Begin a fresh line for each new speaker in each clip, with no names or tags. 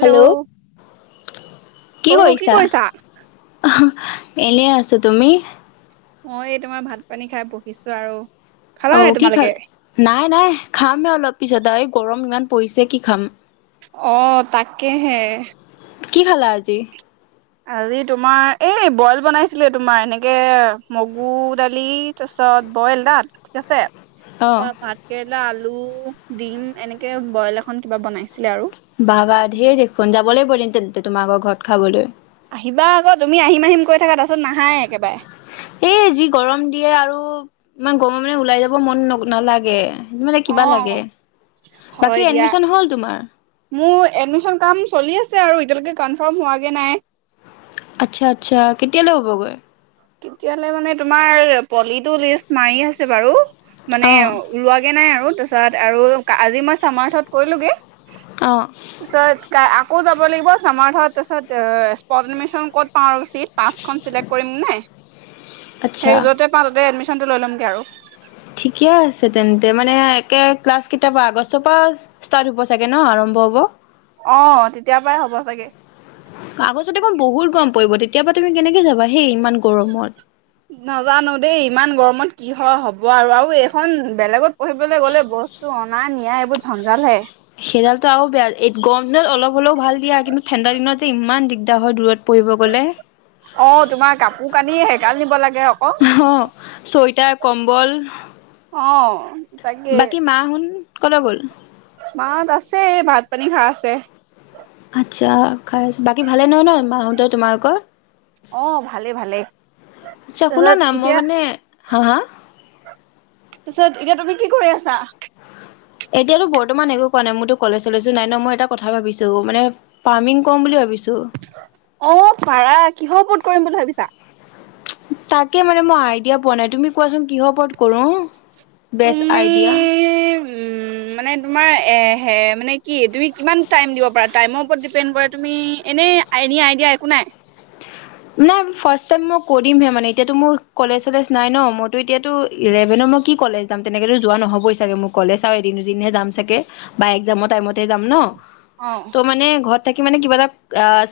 Hello, কি কৰিছা? এনেই আছো, তুমি?
মই তোমাৰ ভাত পানী খাই বহিছো আৰু। খালা
অ
নাই
কি খাল?
তোমালোকে
নাই-নাই খামহে অলপ পিছত। দাই গৰম ইমান পৰিছে কি খাম।
অ তাকেহে।
কি খালা আজি?
আজি তোমাৰ এই বইল বনাইছিলে তোমাৰ এনেকে মগু দালি তাৰপিছত বইল দাত ঠিক আছে?
অ
প ভাতকেৰেলা আলু আলু ডিম এনেকে বইল এখন কিবা বনাইছিলে আৰু।
বাবা ঢেৰ দেখোন যাব লাগিব এদিন তে তোমাৰ আগৰ ঘৰত খাবলৈ।
আহিবা আকৌ তুমি আহিম-আহিম কৈ থাকা তাৰপিছত নাহাই একেবাৰে।
এ যি গৰম দিয়ে আৰু ই গৰমে মানে ওলাই যাব মন ন নালাগে। মানে কিবা
অঁ,
লাগে। বাকী
হয় দিয়া।
এডমিশ্যন হ'ল তোমাৰ?
মোৰ এডমিশন কাম চলি আছে আৰু এটিয়ালগে কনফাৰৰ্ম হোৱাগে নাই।
আচ্ছা-আচ্ছা কেতিয়ালৈ হ'বগৈ?
কেতিয়ালে মানে তোমাৰ পলিটো লিষ্ট মাৰি আছে বাৰু। মানে
অ
ওলোৱাগে নাই আৰু। তাৰপাছত আৰু আজি মই চামাৰথত কৰিলোগে।
অ
চত কা অ আকৌ যাব লাগিব সমাৰ্থত তাৰপিছত স্পট এডমিচন ক'ত পাওঁ আৰু চিট। পাঁচখন চিলেক্ট কৰিম নাই।
আচ্ছা
সেই যতে পাও ততে এডমিশনটো লৈ ল'মগে আৰু।
ঠিকে আছে তেন্তে মানে একে ক্লাছ কিতাপ আগষ্টৰ প ষ্টাট হব চাগে ন আৰম্ ওৱ
অহ তেতিয়াৰ পৰাই হ'ব চাগে।
কে তুমি কেনেকে যাবা? হেই ইমান গৰমত
নাজানো দেই ইমান গৰমত কি হয় হ'ব আৰু আৰু এইখন বেলেগত- পঢ়িবলৈ গ'লে বস্তু- নাই নিয়া এইবোৰ ঝঞ্জাল হে।
সেইডালটো আৰু বেয়া, গৰম দিনত অলপ হ'লেও ভাল দিয়া কিন্তু ঠাণ্ডা দিনত যে ইমান দিগদাৰ হয় দূৰত পঢ়িব গলে।
অ তোমাৰ কাপোৰ কানিয়ে হে - নি বলা-
অ । চুৱেতাৰ কম্বল-
অ। তাকে
বাকি মা হুন- কলৈ গল?
মাহত আছে, ভাত পানী খায় আছে।
আচ্ছা খাই আছ, বাকী ভালে ন, নয় মাহত ত তোমালোকৰ
অ ভালে-ভালে, তাৰপিছত এতিয়া
হা-হা-
তাৰপিছত এতিয়া তুমি কি কৰি আছা?
এতিয়াতো বৰ্তমান একো কোৱা নাই, মইতো কলেজ-চলেজো নাই ন, মই এটা কথা ভাবিছো মানে, ফাৰ্মিং কৰো বুলি ভাবিছো?
অ' পাৰা কিহৰ ওপৰত কৰিম বুলি ভাবিছা?
তাকে মানে মই আইডিয়া পোৱা নাই তুমি কোৱাচোন? কিহৰ ওপৰত কৰো, বেষ্ট
তুমি
আইডিয়া।
উম, মানে তোমাৰ এ হে মানে কি? তুমি কিমান টাইম দিব পাৰা, টাইমৰ ওপৰত তুমি এনে আইডিয়া, আইডিয়া একো নাই।
নাই, ফাষ্ট টাইম মই কৰিমহে মানে এতিয়াতো মোৰ কলেজ চলেজ নাই ন মোৰ- ত এতিয়াতো ইলেভেনৰ মই কি কলেজ যাম তেনেকৈতো যোৱা নহ'বই চাগে, মোক কলেজ আৰু এদিন দুদিনহে যাম চাগে বা এক্সামৰ টাইমতহে যাম ন।
অ
ত' মানে ঘৰত তাকে মানে কিবা এটা,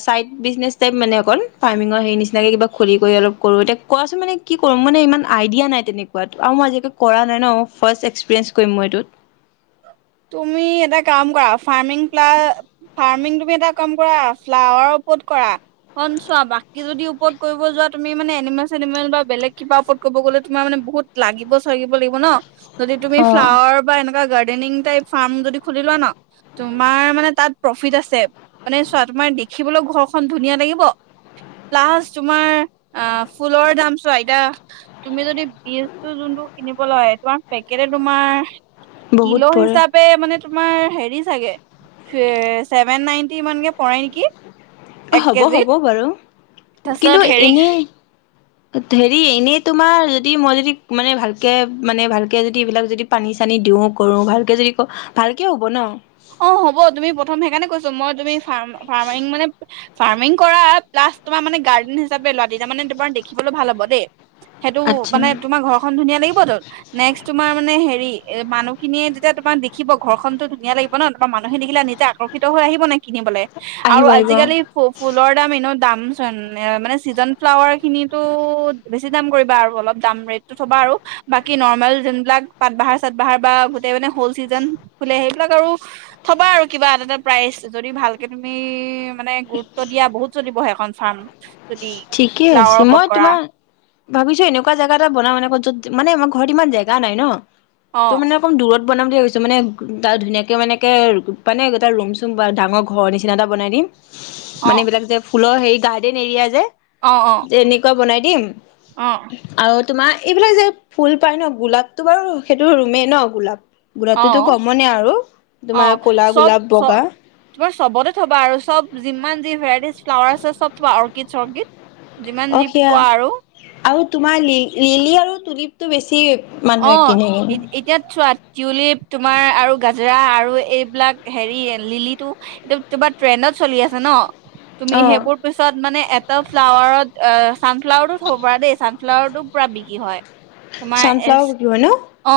চাইড বিজনেচ টাইপ মানে অকণ ফাৰ্মিঙৰ সেই নিচিনাকে কিবা খুলি কৰি অলপ কৰোঁ, এতিয়া কোৱাচোন মানে কি কৰোঁ মানে ইমান আইডিয়া নাই তেনেকুৱা আৰু মই আজিকালি কৰা নাই ন ফাষ্ট এক্সপিৰিয়েঞ্চ কৰিম মই এইটো।
তুমি এটা কাম কৰা ফাৰ্মিং-ফাৰ্মিং, তুমি এটা কাম কৰা ফ্লাৱাৰৰ ওপৰত কৰা চোৱা, বাকী যদি ওপৰত কৰিব যোৱা তুমি মান এনিমেল-চেনিমেল বা বেলেগ কিবা ওপৰত কৰিব গলে, তোমাৰ মান বহুত লাগিব চাগিব লাগিব ন। যদি তুমি ফ্লাৱাৰ
অ'
বা এনেকোৱা গাৰ ডেনিং ফাৰ্ম যদি খুলি লোৱা ন, তোমাৰ মানে তাত প্ৰফিট আছে। মানে চোৱা তোমাৰ দেখিবলৈ ঘৰখন ধুনীয়া লাগিব, প্লাছ তোমাৰ, ফুলৰ দাম চোৱা, এয়া তুমি যদি বজটো যোনটো কিনিব লয়, তোমাৰ পেকেট তোমাৰ কিলো
বহুত পৰে।
হিচাপে মানে তোমাৰ হেৰি চাগে ছেভেন নাইনটি ইমানকে পৰে নেকি?
অ'
এক কেজিত
হ'ব-হ'ব বাৰু
তাৰপিছত
কিন্তু
হেৰি
এনে হেৰি এনেই তোমাৰ যদি, মই যদি মানে ভালকে মানে ভালকে যদি এইবিলাক যদি পানী চানী দিওঁ কৰো, ভালকে যদি ক ভালকে হব ন।
অ' হ'ব তুমি প্ৰথম সেইকাৰণে কৈছ মই তুমি ফাৰ্মিং মানে ফাৰ্মি কৰা প্লা তোমাৰ মানে গাৰ্ডেন হিচাপে লোৱা, তেতিয়া মানে তোমাৰ দেখিবলৈ ভাল হব দেই। সেইটো
আচ্ছা
মানে তোমাৰ ঘৰখন ধুনীয়া লাগিবত। নেক্সট তোমাৰ মানে হেৰি এ মানুহখিনিয়ে যেতিয়া তোমাক দেখিব ঘৰখননতো ধুনীয়া লাগিব। ন তাৰ মানুহ দেখিল নিজে আকৰ্ষিত হৈ আহিব নে কিনিবলে আৰু
আহিব আহিব
আজিকালি ফু-ফুলৰ দাম এনেও দাম চোন মানে চিজন ফ্লাৱাৰ খিনি টো বেছি দাম কৰিবা আৰু অলপ দাম ৰেতটো থ'বা আৰু বাকী নৰ্মেল যোনবিলাক পাত বাহাৰ চাত বাহাৰ বা গোটেই মানে হ'ল চিজন ফুলে সেইবিলাক আৰু থবা আৰু কিবা এটা এটা প্ৰাইজ যদি ভালকে তুমি মানে গুৰুত্ব দিয়া বহুত চলিব সেইখন ফাৰ্ম যদি
ঠিকেই
ফ্লাৱাৰ
আছে
ওপৰত
মই
কৰা
তোমাৰ ভাবিছোঁ এনেকুৱা জেগা এটা বনা মানে ঘৰত ইমান জেগা নাই ন।
অ
তো মানে অকমান দূৰত। বনাম বুলি ভাবিছো মানে ত ধুনীয়াকে মানে এনেকে মানে এটা ৰুম চুম বা ডাঙৰ ঘৰ নিচিনা এটা বনাই দিম।
অ
মানে এইবিলাক যে স্কুলৰ হেৰি গাৰ্ডেন এৰিয়া যে
অ', অ',
যে এনেকুৱা বনাই দিম
অ',
আৰু তোমাৰ এইফালে যে ফুল পায় ন গোলাপটো বাৰু সেইটো ৰুমে ন গোলাপ গোলাপটোতো
অ'
কমনে আৰু তোমাৰ
অ'
ক'লা
চব
গোলাপ
চ
বগা
তোমাৰ চবতে থ'বা আৰু চব যিমান যি ভেৰাইটিজ ফ্লাৱাৰ আছে চব থোৱা অৰ্কড চৰ্কিড যিমান
অ
যি
সেয়া
পোৱা আৰু
আৰু তোমাৰ লি-লিলি আৰু তুলিপটো বেছি মানুহে কিনে
অ' এতিয়াত চোৱা টিউলিপ তোমাৰ আৰু গাজৰা আৰু এইবিলাক হেৰি লিলিটো এইটো তোমাৰ ট্ৰেণ্ডত চলি আছে ন। তুমি
অ
সেইবোৰ পিছত মানে এটা ফ্লাৱাৰত চানফ্লাৱাৰো থ'ব পাৰ দেই চান ফ্লাৱাৰটো পুৰা বিক্ৰী হয়। তোমাৰ এ
চানফ্লাৱ লয় ন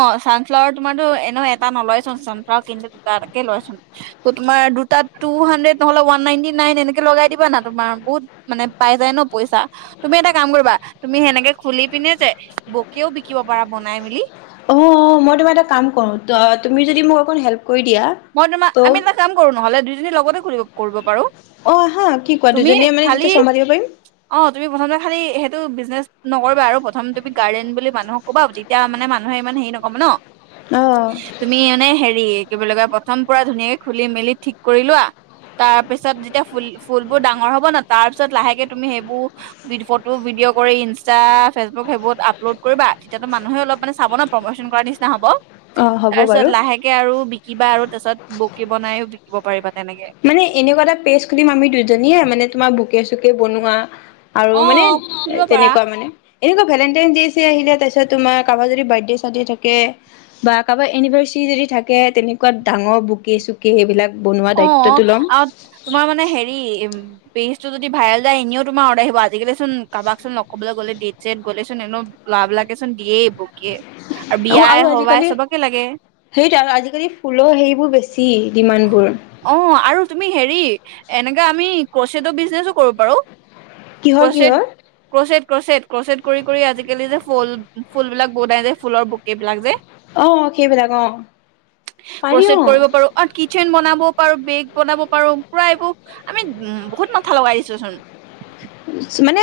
অ' চানফ্লাৱাৰ তোমাৰতো এনে এটা নলয় চোন চানফ্লাৱাৰ কিন্তু দুটাকে লয়চোন ত তোমাৰ দুটা টু হাড্ৰেড নহলে ওৱান নাইনটি নাইন এনেকে লগাই দিবা না তোমাৰ বহুত মানে পাই যায় ন পইচা তুমি এটা কাম কৰিবা তুমি সেনেকে খুলি পিনে যে বকেও বিকিব পাৰা বনাই মেলি
অ', অ', মই তোমাৰ এটা কাম কৰো তুমি যদি মোক হেল্প কৰি দিয়া
মই তোমা আমি
ত'
এটা কাম কৰোঁ নহলে দুইজনীয়ে লগতে কৰিব পাৰো
অ', হা কি কোৱা
তুমি
দুজনীয়ে মানে
খালি
তেতিয়া চম্ভালিব পাৰিম
অ তুমি প্ৰথমতে খালি সেটো বিজনেছ নকৰিবা আৰু প্ৰথম তুমি গাৰ্ডেন বুলি মানুহক ক'বা তেতিয়া মানে মানুহে ইমান হেৰি নকব ন।
অ',
তুমি মানে হেৰি লগা [unintelligible] প্ৰথম পুৰা ধুনীয়াকে খুলি মেলি ঠিক কৰি লোৱা তাৰ পিছত যেতিয়া ফুল ফুলবোৰ ডাঙৰ হব ন তাৰ পিছত লাহেকে তুমি সেইবোৰ ফটো ভিডিঅ' কৰি ইনষ্টা ফেচবুক সেইবোৰত আপলোড কৰিবা তেতিয়াতো মানুহে অলপ মানে চাব ন প্ৰমচন কৰ নিচিনা হ'ব।
অ', হ'ব
তাৰপিছত
বাৰু।
লাহেকে আৰু বিকিবা আৰু বুকে বনাইও দিব পাৰিবা। তেনেকে।
মানে এনেকুৱা এটা পেজ খুলিম আমি দুজনীয়ে মানে তোমাৰ বুকে বুকে চুকে বনোৱা আৰু মানে
অ', খুলিব পাৰা।
তেনেকুৱা মানে এনেকুৱা ভেলেন্টাইন দে চে আছিলে তাৰপিছত তোমাৰ কাৰোবাৰ যদি বাৰ্থদে চাৰ্থদে থাকে বা কাৰোবাৰ এনিভাৰ্চেৰী যদি থাকে ডাঙৰ তেনেকুৱা বুকে চুকে সেইবিলাক বনোৱা দায়িত্ব।
অ', আৰু তোমাৰ মানে হেৰি পেজটো যদি ভাইৰাল যায় এনেও তোমাৰ অৰ্ডাৰ আহিব। আজিকালি চুন কাৰোবাৰক লগ কৰিবলৈ গলে ডেট চছেট গ'লেচোন এনেও ল'ৰাবিলাকেচোন দিয়েই এইবোৰ।
অ আৰু আজিকালি
লাগে
সেইটো আৰু আজিকালি ফুলৰ সেইবোৰ বেছি। ডিমাণ্ড বোৰ
অ', আৰু তুমি হেৰি এনেকা আমি ক্ৰচেড বিজনেছো কৰিব পাৰো।
কিহৰ
ক্ৰচেড
কিহৰ
ক্ৰচেড ক্ৰচেট ক্ৰচেট কৰি কৰি আজিকালি যে ফুলবিলাক বহুত আহে যে ফুলৰ বুকে বিলাক যে
অ', সেইবিলাক অ', পাৰি
ক্ৰচেট
অ'।
কৰিব পাৰো আৰু কিটচেন বনাব পাৰো বেগ বনাব পাৰো পুৰা এইবোৰ আমি উ'ম বহুত মাথা লগাই দিছো চোন।
মানে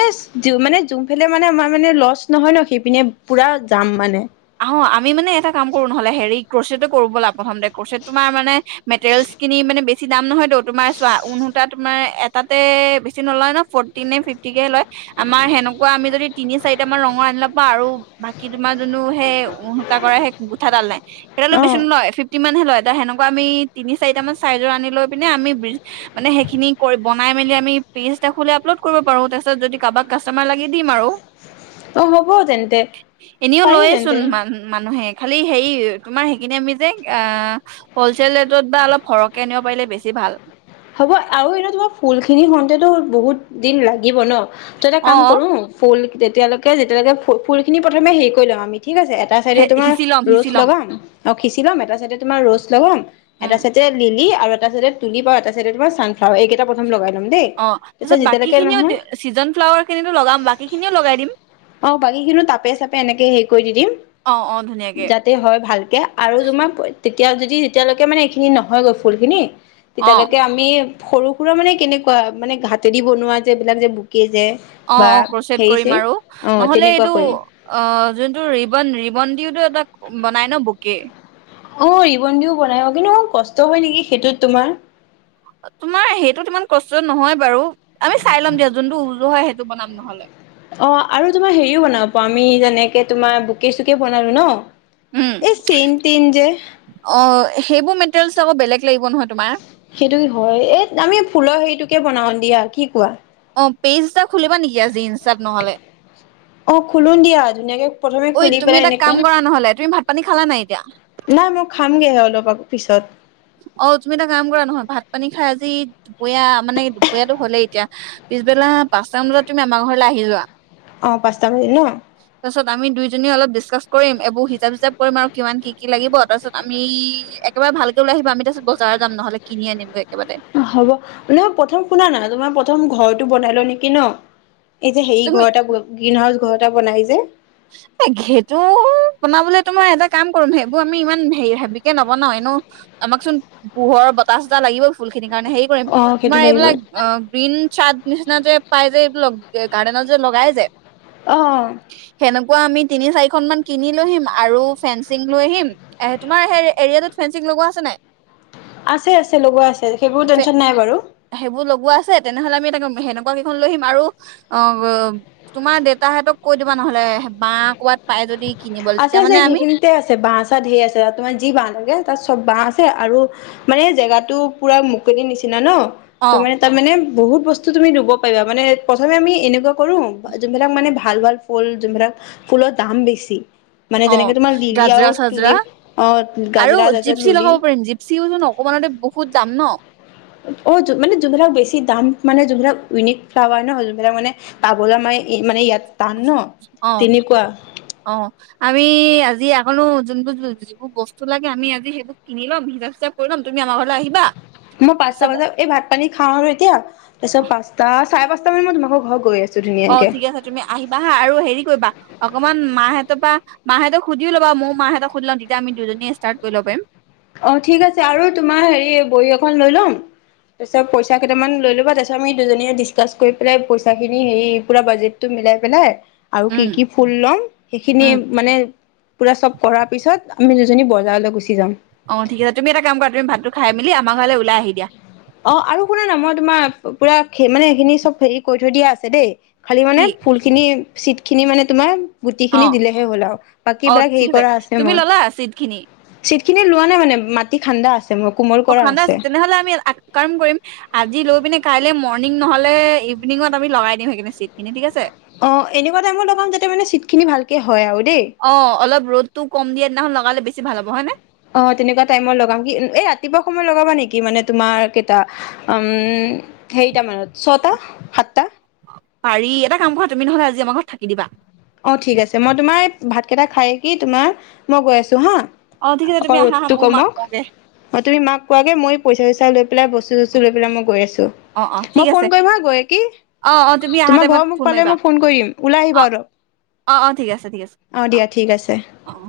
মানে যোন পিনে আমাৰ মানে লচ নহয় ন সেইপিনে পুৰা যাম মানে।
অ আমি মানে এটা কাম কৰো নহলে হেৰি ক্ৰচটো কৰো ব'লা প্ৰথমতে ক্ৰচেত তোমাৰ মানে মেটেৰিয়েল খিনি মানে বেছি দাম নহয়ত তোমাৰ চোৱা ঊণ সূতা তোমাৰ এটাতে বেছি নলয় ন ফৰ্টিে ফিফটিকে লয় আমাৰ সেনেকুৱা আমি যদি তিনি চাৰিটা মান ৰঙৰ আনি লব পাৰো আৰু। বাকী তোমাৰ যোনতো সেই ঊণ সূতা কৰা সেই গুঠাডাল নাই। এটালো
অ
বেছি নহয়। হে লয় এ সেনেকুৱা আমি তিনি চাৰিট মান চাইজৰ আনি লৈ পিনে আমি মানে সেইখিনি বনাই মেলি আমি পেজ দেখে আপলোড কৰিব পাৰো তাৰপিছত যদি কাৰোবাক কাষ্টমাৰ লাগি দিম আৰু।
অ', হ'ব তেন্তে।
এনেওঁ
পাৰি
লয়েচোন
তেন্তে
মান মানুহে খালি হেৰি তোমাৰ সেইখিনি আমি যে হলচেল ৰেটত বা অলপ সৰহকে আনিব পাৰিলে বেছি ভাল।
হ'ব আৰু এনে তোমাৰ ফুল খিনি হওঁতেটো বহুত দিন লাগিব ন। ত এটা
অ
কাম কৰো ফুল তেতিয়ালৈকে যেতিয়ালৈকে ফুল খিনি প্ৰথমে হেৰি কৰি লওঁ আমি। ঠিক আছে এটা চাইডে তোমাৰ
সিঁচি ল'ম সিঁচি
ৰ'চ
ল'ম
লগাম। অঁ সিচি ল'ম এটা চাইডে তোমাৰ ৰ'জ লগাম। এটা
উম
চাইডে লিলি আৰু এটা চিইডে তুলিপত তা ছানফ্লাৰ এই কেইটা প্ৰথম লগাই। দেই
অ
পিছত
তাৰপিছত বাকী
যেতিয়ালৈকে
খিনিও
নহয়
ছিজন ফ্লাৱাৰ খিনিতো লগাম বাকী খিনিও লগাই দিম
আহ বাকী খিনিও তাপে চাপে এনেকে শেষ কৰি দি দিম।
অ অ ধুনীয়াকে
যাতে হয় ভালকে আৰু তোমাক- তেতিয়া যদি এতিয়ালৈকে মানে এইখিনি নহয়গৈ ফুলখিনি।
অ।
এ সৰু সুৰা মানে কেনেকুৱা মানে হাতেদি বনোৱা যে এইলাক যে বুকে যে।
অ
বা
অ ক্ৰচট
হেৰি
কৰিম
চেই
আৰু
অ
নহ'লে,
তেনেকুৱা
এইটো
কৰিম
অ যোনটো ৰিবন, ৰিবন দিও এটা। বনাই ন বুকে।
অ ৰিবন দিও বনাই অ, কিন্তু অ কষ্ট হয় নেকি সেইটোত তোমাৰ।
তোমাৰ সেইটোত ইমান কষ্ট নহয় বাৰু আমি চাই লম দিয়া যোনটো উজু হয় সেইটো বনাম নহলে।
অ আৰু তোমাৰ হেৰিও বনাব পাৰ আমি যেনেকে তোমাৰ বোকে চুকে বনালো ন।
উম
এই চেইন তেইন যে।
অ সেইবোৰ মেটেৰিয়েলছ আক বেলেগ লাগিব নহয়। তোমাৰ
সেইটো হয় এ আমি ফুলৰ হেৰিটো। বনাও দিয়া কি কোৱা।
অ পেইজটা। খুলিবা নেকি আজি ইনষ্টাত নহলে।
অ খুলো দিয়া ধুনীয়াকে প্ৰথমে
ঐ
খুলি
তুমি
পেলাই
এটা কাম
এনেকুৱা।
কৰা নহ'লে তুমি ভাত পানী খালা নাই এতিয়া
নাই মই খা খামগৈহে অলপ আগ পিছত।
অ তুমি এটা কাম কৰা নহয় ভাত পানী খাই আজি দুপৰীয়া মানে দুপৰীয়াটো হলেই এতিয়া পিছবেলা পাঁচটামান বজাত তুমি আমাৰ ঘৰলে আহি যোৱা।
অ পাঁচটা বাজিল ন
তাৰপিছত আমি দুইজনী অলপ ডিচকাচ কৰিম এইবোৰ হিচাপ চিচাপ কৰিম আৰু কিমান কি কি লাগিব, তাৰপিছত আমি একেবাৰে ভাল- লৈ আহিব আমি তাৰ পিছত বজাৰ যাম নহলে কিনি আনিম গৈ একেবাৰতে।
হ'ব মই প্ৰথম শুনা না, তোমাৰ প্ৰথম ঘৰটো বনাই লোৱা নেকি ন। এতিয়া হেৰি
তুমি
ঘৰ এটা 'গ্ৰীণ হাউচ' ঘৰ। টা বনাই যে।
সেইটো বনাবলে তোমাৰ এটা কাম কৰিম, সেইবোৰ আমি ইমান হেৰি হেবিকে নবনাও এনেও আমাক চোন পোহৰ, বতাহ চতাহ লাগিবই ফুল খিনিক। মানে হেৰি কৰিম
অ সেইটো
তোমাৰ
লাগিব
এইবিলাক অ গ্ৰীণ চাৰ্ট। নিচিনা যে পাই যে এই গাৰ্ডেনত যে লগাই যে।
আহ।
এনেকুৱা আমি তিনি চাৰিখন মান কিনি লৈ আহিম আৰু ফেঞ্চিং লৈ আহিম। এ তোমাৰ এৰিয়া তোত ফেঞ্চিং লগোৱা আছে নাই।
আছে আছে লগোৱা আছে সেইবোৰ টেনচন নাই বাৰু।
হেনেকুৱা কেইখন লৈ আহিম আৰু তোমাৰ দেউতাহতক কৈ দিবা। নহলে বাহ কবাত পাই যদি। কিনিবলৈ তেতিয়া
আছে-আছে
মানে আমি
সেইখিনিতে আছে বাঁহ চাহ ধেৰ আছে ত তোমাৰ যি বাঁহ লাগে তাত চব বাঁহ আছে। আৰু মানে জেগাটো পুৰা মুকলিৰ নিচিনা ন? ত
অ
মানে তাৰ মানে। বহুত বস্তু তুমি ৰুব পাৰিবা মানে প্ৰথমে আমি এনেকুৱা কৰো যোনবিলাক মানে ভাল-ভাল ফুল যোনবিলাক ফুলৰ দাম বেছি। মানে
অ
যেনেকে তোমাৰ লিলি আৰু
গাজৰা চাজৰা,
তুলিপ অ
আৰু
গাজৰা তাৰপিছত
জিপচি
লুলি
লগাব পাৰিম জিপচিওচোন অকমানতে বহুত দাম ন?
অ মানে যোনিলাক বেছি দাম মানে যোনবাক ইউনিক ফ্লাৱাৰ ন, যোনবাক মানে পাবলৈ ম মানে ইয়াত । টান ন,
অ
তেনেকুৱা।
অ আমি আজি আকনো যোনবোৰ যিবোৰ বস্তু লাগে আমি আজি সেইবোৰ কিনি ল'ম, হিচাপ-চিচাপ কৰি ল'ম, তুমি আমাৰ ঘৰলৈ আহিবা।
মই পাঁচটা
তাৰপিছত
বজাত এই ভাত পানী খাওঁ আৰু এতিয়া তাৰ পিছত পাঁচটা, চাই পাঁচ মই তোমাৰ ঘৰত গৈ আছো।
অ
ধুনীয়াকে
ঠিক আছে তুমি আহিবা হা আৰু হেৰি কৰিবা অকমান মাহঁতৰ পৰা মাহঁত সুধি লবা ময়ো মাহঁক সুধি লম তেতিয়া আম দুজনীয়ে ষ্টাট কৰিব লব পাৰিম।
অ ঠিক আছে আৰু তোমাৰ হেৰি বহী এখন লৈ লম‌, তাৰপিছত পইচা কেইটামান লৈ ল'বা তা পিছত আমি দুইজনীয়ে দিচকাছ কৰি লৈ বিলাই পইচাখিনি লৈ মিনি পুৰা বাজেটো মিলাই পেলাই আৰু
উম
কি-কি ফুল লম সেইখিনি
উম
মানে পুৰা চব কৰাৰ পিছত আমি দুজনী বজাৰলৈ গুচি যাম।
অ ঠিক আছে তুমি এটা কাম কৰা তুমি ভাতটো খাই মেলি আমাৰ ঘৰলৈ ওলাই আহি দিয়া।
অ আৰু শুনা না মই তোমাৰ পুৰা মানে সেইখিনি চব হেৰি কৰি থৈ দিয়া আছে দেই। খালী
কি
মানে ফুলখিনি চিট খিনি মানে তোমাৰ গুটি
অ
খিনি দিলেহে হ'ল আৰু
অ
বাকীবিলাক
ঠিক
হেৰি কৰা আছে
তুমি
মই‌।
ল'লা চিট খিনি
চিট খিনি লোৱা নাই মানে মাটিঠা্ণ্ডা আছে। উম কোমল
অ
কৰা
ঠাণ্ডা
আছে।
তেনেহ'লে আমি এক কাম কৰিম, আজি লৈ পিনে কাইলে মৰ্ণিং নহলে ইভিনিঙত আমি লগাই দিম সেইখিনি চিট খিনি ঠিক আছে?
অ এনেকুৱা টাইমৰ লগাম যাতে মানে চিট খিনি ভালকে হয়। আৰু দেই
অ অলপ ৰ'দতো কম দিয়া দিনাখন লগালে বেছি ভাল হব, হয় নে?
অ তেনেকুৱা টাইমত লগাম কি এই ৰাতিপুৱা সময় লগাবা নেকি, মানে তোমাৰ কেইটা উম হেৰিটা মানত ছটা, সাতটা?
পাৰি এটা কাম কৰা তুমি নহলে আজি আমাৰ ঘৰত থাকি দিবা।
অ ঠিক আছে মই তোমাৰ ভাতকেইটা খায় কি তোমাৰ মই গৈ আছো হা?
অ', ঠিক আছে
আকৌ
তুমি আহা আহা
ৰ'দটো
ময়ো মাক
কমক।
কওঁগে
তুমি মাক কোৱাগে মই পইচা চইচা লৈ পেলাই বস্তু চচতু লৈ পেলাই মই গৈ আছো।
অ', অ', ঠিক
মই
আছে
ফোন কৰিম হা গৈ কি?
অ', অ', তুমি আহা
তোমাৰ
টাইমত
ঘৰ মুখ
ফোন
পালে মই ফোন কৰি দিম, ওলাই আহিবা অলপ।
অঁ-অঁ ঠিক আছে, ঠিক আছে
অ দিয়া ঠিক আছে
অঁ-অঁ।